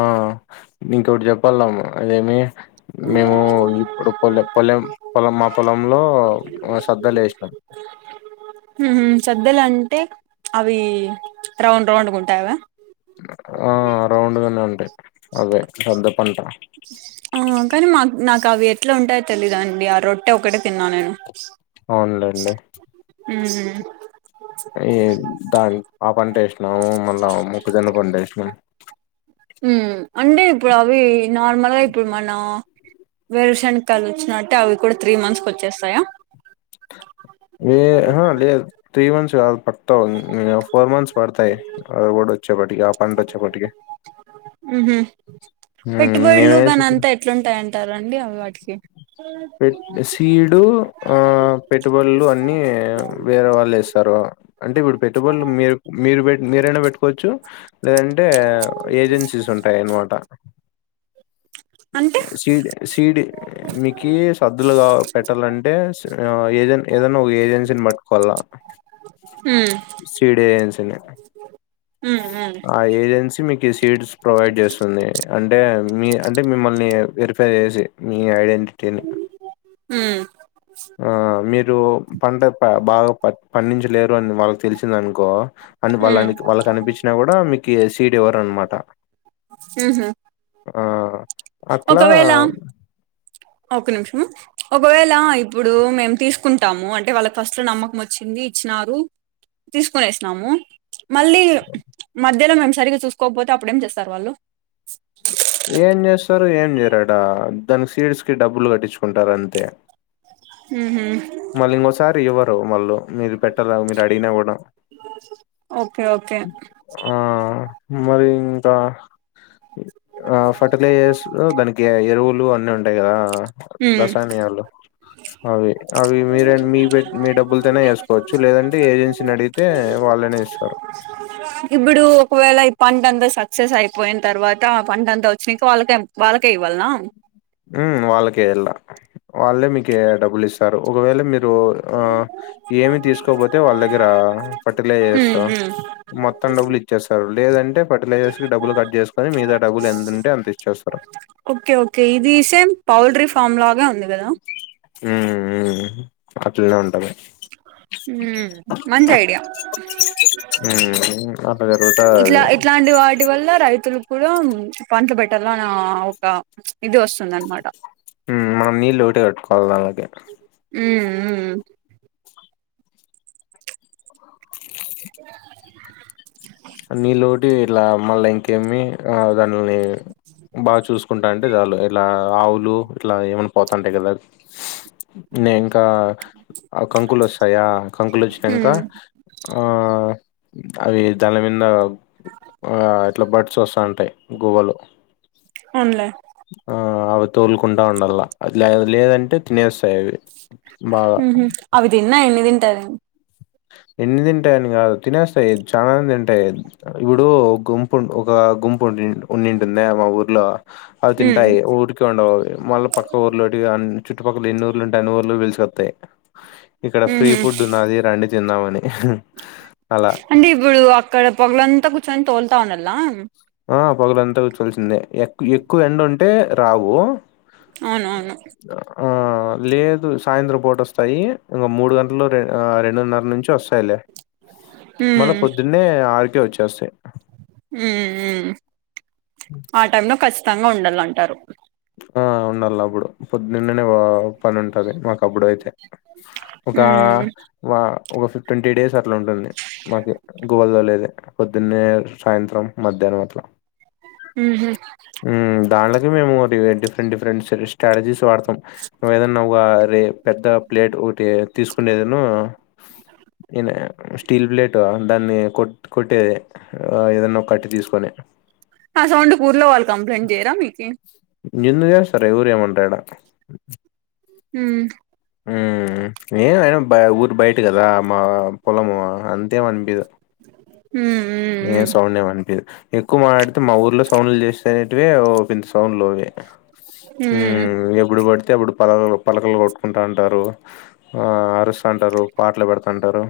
ఆ మీకు ఒకటి చెప్పాలము అదేమి. మేము ఇప్పుడు పొల్లె పొలెం పొల మా పొలంలో సద్దలు వేసినాం. [inaudible] ఉహు సద్దలు అంటే అవి రౌండ్ రౌండ్గా ఉంటాయవ. ఆ అ రౌండ్గానే ఉంటాయి అదే పెద్ద పంట. ఆ కానీ మా నాకు అవి ఎట్లా ఉంటాయో తెలీదుండి ఆ రొట్టె ఒకటే తిన్నా నేను. అవునులేండి. ఉమ్ ఈ దా ఆ పంట వేసినాము మళ్ళా మొక్కజన్న పంట వేసినాం. ఉ అంటే ఇప్పుడు అవి నార్మల్గా ఇప్పుడు మన, వేరుశనకాళ్లు వచ్చినట్టే అవి కూడా త్రీ మంత్స్ కి వచ్చేస్తాయా. [inaudible] ఏ లేదు త్రీ మంత్స్ కాదు పక్ ఫోర్ మంత్స్ పడతాయి. అదికూడా వచ్చేప్పటిక ఆ పంట వచ్చేప్పటికకి. ఉహ్ మేము పెట్టుబడులు కానీ వేసి అంతా ఎట్లుంటాయింటారుండి అవి వాటికి. పెట్ సీడు ఆ పెట్టుబడులు అన్ని వేరే వాళ్ళు వేస్తారు. అంటే ఇప్పుడు పెట్టుబడులు మీరు మీరు పె మీరైనా పెట్టుకోవచ్చు. లేదంటే ఏజెన్సీస్ ఉంటాయ అనమాట. అంటే సీడ్ సీడ్ మీకు సద్దులుగా పెట్టాలంటే ఏజె ఏదనా ఒక ఏజెన్సీని పట్టుకోవాల. [inaudible] ఉమ్. సీడ్ ఏజెన్సీని ఉమ్ ఉమ్ ఆ ఏజెన్స మీకు సీడ్స్. ప్రొవైడ్ చేస్తుంది అంటే మీ అంటే మిమ్మల్ని వెరిఫై చేసి మీ ఐడెంటి. తిని ఉమ్ ఆ మీరు పంట బాగా పండించలేరు అని వాళ్ళకి, తెలిసింద అనుకో అని వాళ్ళ ఉమ్ వాళ్ళకి కనిపించినా కూడా మీకు సీడ్ ఎవ్వరు అనమాట. మ్ హు ఆ అట్లా ఒకవేళ ఒక్క నిమిషం ఒకవేళ ఇప్పుడు మేము తీసుకుంటాము అంటే వాళ్ళకి ఫస్ట్ లో నమ్మకం వచ్చింది ఇచ్చినారు తీసుకోనేసినాము మళ్ళీ మధ్యలో మేము సరిగ్గా చూసుకోకపోతే అప్పుడేం చేస్తారు వాళ్ళు ఏం చేస్తారు ఏం చేయరట దానికి సీడ్స్ కి డబ్బులు కట్టించుకుంటారు అంతే మ్ హు మళ్ళీ ఇంకోసారి ఇవ్వరు వాళ్ళు మీరు పెట్టలే మీరు అడిగిన కూడా బ ఓకే ఓకే ఆ మరి ఇంకా ఆ ఫర్టిలైజర్స్ దానికి ఎరువులు అన్నిీ ఉంటాయి కదా ఉమ్ రసాయనలు అవి అవి మీరే మీ పె మీ డబ్బులతోనే వేసుకోవచ్చు లేదంటే ఏజెన్సీని అడిగితే వాళ్ళేనే ఇస్తారు ఇప్పుడు ఒకవేళ ఈ పంట అంతా సక్సెస్ అయిపోయిన తర్వాత ఆ పంట అంతా వచ్చినాక వాళ్ళక్ వాళ్ళకే ఇవ్వాల్నా మ్ వాళ్ళకే ఇళ్ళల వాళ్ళే మీకి డబ్బులు ఇస్తారు ఒకవేళ మీరు ఆ ఏమి తీసుకోపోతే వాళ్ళ దగ్గర ఫర్టిలైజర్స్ ఉహు మొత్తం డబ్బులు ఇచ్చేస్తారు లేదంటే ఫర్టిలైజర్స్ కు డబ్బు కట్ చేసుకుని మీదా డబ్బులు ఎంతుంటే అంత ఇచ్చేస్తారు ఓకే ఓకే ఇది సేమ్ పౌల్ట్రీ ఫామ్ లాగా ఉంది కదా మ్ మ్ అట్లనే ఉంటది మ్ మంచి ఐడియా మ్ మ్ అట్లా జరుగుతది అది అండ్ వాటి వల్ల రైతులు కూడా పంటలు పెట్టాల అన్న ఒక ఇది వస్తుందన్నమాట మ్ మనం నీళ్ళు ఒకటే కట్టుకోవాల దంలకి మ్ మ్ ఇ నీళ్లోటి ఇట్ల మళ్ళా ఇంక్ ఏమి ఆ దానిలని బాగా చూసుకుంటా అంటే చాలు ఇలా ఆవులు ఇట్లా ఏమైనా పోతంటాయి కదా నే ఇంకా కంకులు వస్తాయా కంకులు వచ్చినాక ఆ అవి దాని మీద ఇట్లా బడ్స్ వస్తుాంటాయి గూవ్వలు అనులే ఆ అవి తోలుకుంటా ఉండల్లా లేదంటే తినేస్తాయి అవి బాగా మ్ హు అవి తిన్నా ఎన్ని తింటది ఎన్ని తింటాయని కాదు తినేస్తాయి చాలానే తింటాయి ఇప్పుడు గుంపు ఒక గుంపు ఉండి ఉండింటుంది మా ఊర్లో అది తింటాయి ఊర్ ఉండవు అవి మళ్ళ పక్క ఊర్లోటి చుట్టుపక్కల ఎన్ని ఊర్లు ఉంటే అన్ని ఊర్లు పిలుకొస్తాయి ఇక్కడ ఫ్రీ ఫుడ్ ఉన్నది రండి తిందామని అలా అంటే ఇప్పుడు అక్కడ పగలంతా కూర్చొని తోలుతా ఉండల్ల ఆ పగలంతా కూర్చోల్సిందే ఎక్ ఎక్కువ ఎండ ఉంటే రావు అవును ఆవును ఆ లేదు సాయంత్రం పూట వస్తాయి ఇంకా మూడు గంటల్లో రెం ఆ రెండున్నర నుంచి వస్తాయిలే మళ్ళా పొద్దున్నే ఆరుకే వచ్చేస్తాయి. హ్ హ్ ఆ టైమ్ లో ఖచ్చితంగా ఉండాలంటారు. ఆ ఉండాల అప్పుడు పొద్దున్నే పో పని ఉంటది. మాకు అప్పుడు అయితే ఒక వ ఒక ఫిఫ్టీన్ త్రీ డేస్ అట్లా ఉంటుంది మాకి గువల్ల్లో లేదే పొద్దున్నే సాయంత్రం మధ్యాహ్నం అట్ల ఉహ్ ఉ దానిలోకి మేము ఒక డిఫరెంట్ డిఫరెంట్ స్ట్రాటజీస్ వాడతాం నువ్ ఏదన్నా ఒక పెద్ద ప్లేట్ ఒకటి తీసుకునేది ఉన్ను ఇన్ స్టీల్ ప్లేటు దాన్ని కొట్ కొట్టే ఆ ఏదన్న ఒకట్టి తీసుకొని ఆ సౌండ్కూకి ఊర్లో వాళ్ళు కంప్లైంట్ చేయరా మీకి ఇగ ఎందుకు చేస్తారే ఎవరు ఏమనరు ఈడ ఉ ఉ ఏ అయినా బయట గాదా ఊరు బయట కదా మా పొలము అంతేం ఆనిపియదు ఉ ఉ ఏం సౌండ్ ఏం అనిపియదు ఎక్కువ మాట్లాడితే మా ఊర్లో సౌండ్లు చేస్తేనేటివి సౌండ్ లోవే ఉ ఎప్పుడు పడితే అప్పుడు పలకలు పలకలు కొట్టుకుంటా ఉంటారు. ఆ అరుస్తంటారు. పాటలు పెడత ఉంటారు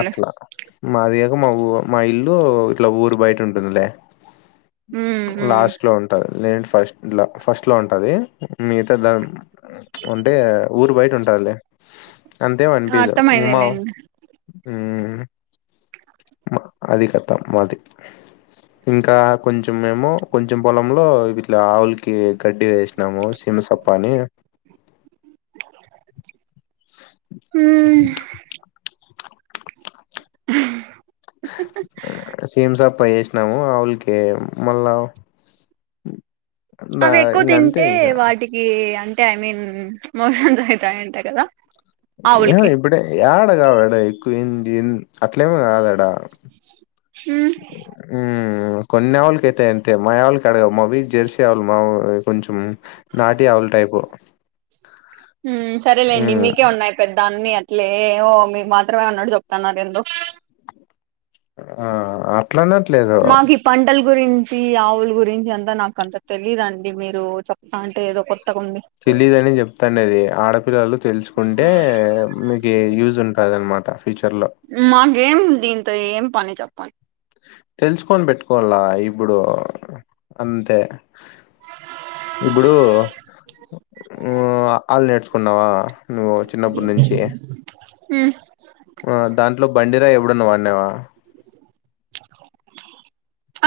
అట్లా మాదిగాక మా ఊ మా ఇల్లు ఇట్లా ఊరు బయట ఉంటుందిలే అవునులే లాస్ట్ లో ఉంటది. నీ ఫస్ట్ ఫస్ట్ లో ఉంటది మిగతా దా అంటే ఊరు బయట ఉంటదిలే అంతేం అనిపియాదు. ఉమా అర్థమయిలేలేండి ఉహ్ మా అది కధ మాది ఇంకా కొంచెం ఏమో కొంచెం పొలంలో ఇట్లా ఆవులికి గడ్డి వేసి ఏమో సిమా సప్పని హ్ సీమ్ సప్ప ఏసి నవు ఆవులీకి మళ్ళ అవి ఎక్కువ తింటే వాటికి అంటే ఐ మీన్ మోషన్స అయితాయింటా కదా ఏ ఆవులకి ఇప్పుడే యాడ కావడా ఎక్కువంది అట్లేం కాదాడా హ్మ్ ఉ కొన్ని ఆవులకైతయి అంతే మా ఆవుళ్ళకి కడగ మావి జర్సీ ఆవుళ్ళ మాయి కొంచెం నాటి ఆవుల టైపు ఉ సరేలేండి హ్మ్. మీకే ఉన్నాయి. దాన్ని అట్లే వో మీరు మాత్రమే ఉన్నట్డు చెప్త ఉన్నారు ఎందొ ఆ అట్లా అనట్లేదు మాకు ఈ పంటల గురించి ఆవుల గురించి నాకు అంతా నాకు అంత తెలీడండి మీరు చెప్తా అంటే ఏదో నాకు కొత్తగాండి తెలీదు ఆని చెప్తాండది ఆడపిల్లలు తెలుసుకుంటే మీకు యూజ్ ఉంటది. అనమాట ఫీచర్లో మాకేం దీంతో ఏం పని చెప్పండి తెలుసుకొని పెట్టుకోవాలా ఇప్పుడు అంతే ఇప్పుడు ఊ అ ఆళ్ళు నేర్చుకున్నావా నువ్వు చిన్నప్పుడు నుంచి ఉం ఆ దాంట్లో బండిరా ఎపుడన్న వాడిన్నవా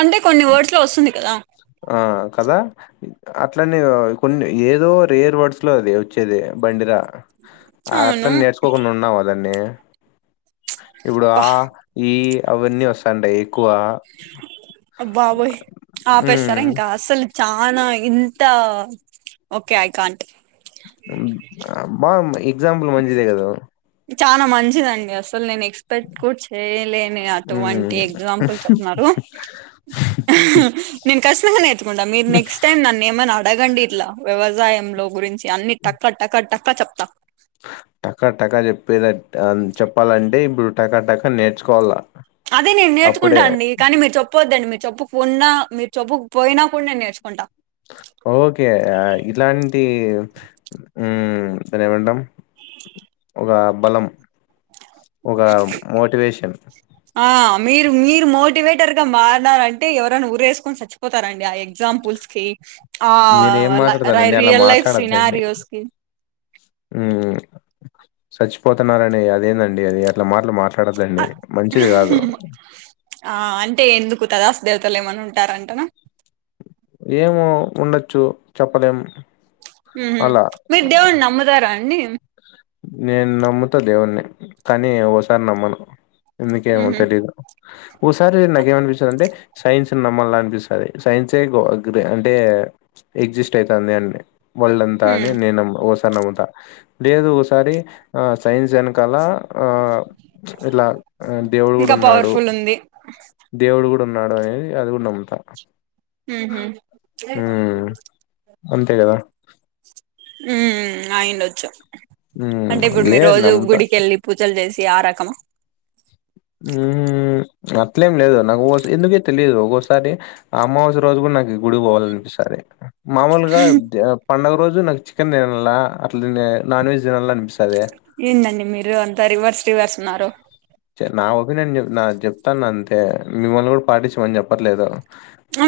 అంటే కొన్ని వర్డ్స్ లో వస్తుంది కదా ఆ కదా అట్లనే కొన్ని ఏదో రేర్ వర్డ్స్ లో అది వచ్చేది బండిరా అవును అట్లని నేర్చుకోకుండా ఉన్నావ దాన్ని ఇప్పుడు అబ్బా ఆ ఈ అవన్నీ వస్తాండయి అ బ్బాబోయ్ ఆపేస్తారా ఉమ్ ఇంకా అస్సలు చానా ఇంత ఓకే ఐ కాంట్ బాగా ఎగ్జాంపుల్ మంచిదే కదా చానా మంచిదండి అసలు నేను ఎక్స్ట్ ఎక్స్పెక్ట్ కూడా అటువంటి ఉమ్ ఎగ్జాంపుల్ చెప్పి న్నారు నేను కఖచ్చింగా నేర్చుకుంట మీరు నెక్స్ట్ టైమ్ నన్న ఏమని ఆర్ అడగండి ఇట్లా వ్యవసాయం లో గురించి అన్ని టక్క టక్క టక్క చెప్తా టకా టకా చెప్పేది అంటే ఆ చెప్పాలంటే ఇప్పుడు టకా టకా నేర్చుకోవాలా అదే నేను నేర్చుకుంటా అండి కానీ మీరు చెప్పు చెపోద్దండి మీరు చెప్పుకు ఉన్నా మీరు చెప్పుకు పోయినా కూడా నేను నేర్చుకుంటా ఓకే ఇట్లాంటి ఉం సరే ఏమంటాము ఆ బలం ఒక మోటివేషన్ ఆ మీరు మీరు మోటివేటర్ గా మారీనారంటే ఎవరైనా ఊరేసుకొని చచ్చ పోతారండి ఆ ఎగ్జాంపుల్స్ కి ఆ మీరు ఏం మాట్లాడతారండి అలా రియల్ లైఫ్ సినారియోస్ కి ఉం చచ్చిపోతున్నారని అదేందండి అది అట్లా మాట్ల మార్ ఆ ఆ అంటే ఎందుకు తదాస్తూ దేవతలు ఏమన్నా ఉంటారంటనా ఏమో ఉండొచ్చు చెప్పలేం హు హామ్ అలా మీరు దేవుడినీ నమ్ముతారా అండి నేను నమ్ముతా దేవుని కానీ ఒక సారి నమ్మను ఎందుకేమో ఉహు తెలీదు ఓసారి నాకేమనిపించందంటే సైన్స్ ఉన్నా మళ్ళా అనిపిస్తుంది సైన్సే [unintelligible] అంటే ఎగ్జిస్ట్ అవుతుంది అడి వాళ్ళంతా అని ఉమ్ నేను మ్ ఓసారి నమ్ముతా లేదు ఓసారి ఆ సైన్స్ అన కలా ఆ ఇట్లా దేవుడు కూడా ఇంకా ఉన్నాడు పవర్ఫుల్ ఉంది దేవుడు కూడా ఉన్నాడు అనేది అది కూడా నమ్ముతా ఉహు ఉం అంతే కదా ఉం ఆయిండొచ్చు అంటే ఉమ్ ఇప్పుడు మీ లే రోజు నమ్ముతా గుడికేళ్ళి పూజలు చేసి ఆ రకమ ఉం అట్లేం లేదు నాకు ఎందుకే తెలియదు ఒక్కోసారి అమావాస్య రోజు కూడా నాకు గుడి పోవాలనిపిస్తది మామూలుగా పండుగ రోజు నాకు చికెన్ తినాల అట్లా నాన్ వెజ్ తినాల అనిపిస్తది ఏంది అండి మీరు అంత రివర్స్ రివర్స్ ఉన్నారు నా ఒపీనియన్ నా చెప్తాను అంతే మిమ్మల్ని కూడా పాటిచమని చెప్పట్లేదు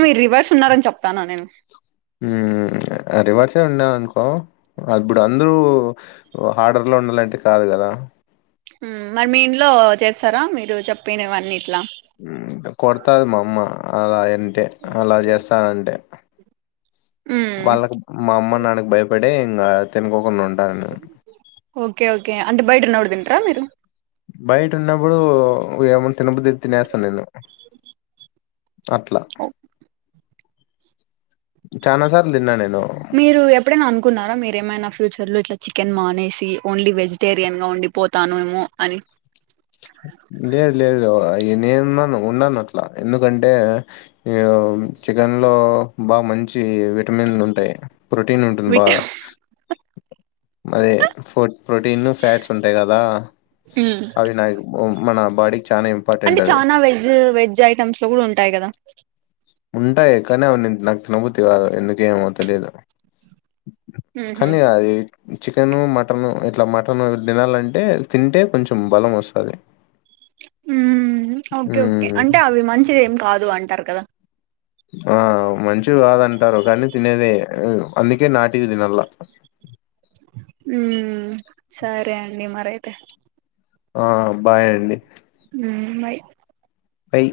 మీరు రివర్స్ ఉన్నారని చెప్తాన నేను ఉమ్ రివర్స్ సే ఉన్నాను అనుకో అదిప్పుడు అందరూ హడర్ లో ఉండాలంటే కాదు కదా మరి మీ ఇంట్లో చేస్తారా మీరు చెప్పినవన్ని ఇట్లా కొడతది మా అమ్మ అలా అంటే అలా చేస్తానంటే మ్మ్ వాళ్ళకి మా అమ్మ నాన్నకి భయపడే ఇంకా తినుకోకుండా ఉం ఓకే ఓకే అంటే బయట ఉన్నప్పుడు తిం టరా మీరు బయట ఉన్నప్పుడు ఏమన్నా తినబుద్ అయితే తినేస్తాను నేను అట్లా ఓ చనా సార్లు తిన్న నేను మీరు ఎప్పుడైనా అనుకున్నారా మీరేమైనా ఫ్యూచర్ లో ఇట్లా చికెన్ మానేసి ఓన్లీ వెజటేరియన్గా ఉండి పోతాను ఏమో అని లేదు లేదు నేనున్నాను ఉన్నాను అట్లా ఎందుకంటే ఈ చికెన్ లో బాగా మంచి విటమిన్లు ఉంటాయి ప్రోటీన్ ఉంటుంది విట్ బాగా అది ప్రో ప్రోటీన్ ఫ్యాట్స్ ఉంటాయి కదా ఆ అవినయక్ మన బాడి అంటే చనా వెజ్ వెజ్ ఐటమ్స్ లో కూడా ఉంటాయి కదా ఉంటాయి కానీ అవి నేను నాకు తినబుద్ధి కాదు ఎందుకేమో తెలియదు మ్మ్ కని అది చికెను మటను ఇట్లా మటన్ తినాలంటే తింటే కొంచెం బలం వస్తది మ్మ్ ఓకే ఓకే హ్మ్. అంటే అవి మంచిది ఏం కాదు అంటారు కదా ఆ మంచివి కాదంటారు కానీ తినేదే అందుకే నాటివి తినాలా ఉ సరే అండి మరైతే ఆ బాయ్ అండి ఉ మై అయి